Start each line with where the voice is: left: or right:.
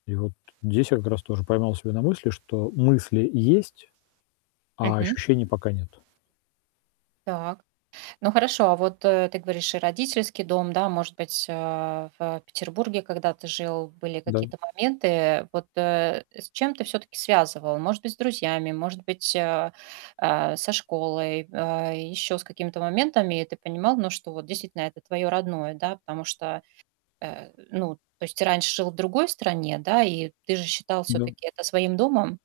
left: И вот здесь я как раз тоже поймал себя на мысли, что мысли есть, а
right: Мгм.
left: ощущений пока нет.
right: Так. Ну, хорошо, а вот, э, ты говоришь, и родительский дом, да. Может быть, а, в Петербурге, когда ты жил, были
left: Да.
right: какие-то моменты? Вот, э, с чем ты всё-таки связывал? Может быть, с друзьями, может быть, а, э, со школой, э, ещё с какими-то моментами. И ты понимал, ну, что вот действительно это твоё родное, да. Потому что, э, ну, то есть ты раньше жил в другой стране, да, и ты же считал
left: Да.
right: всё-таки это своим домом?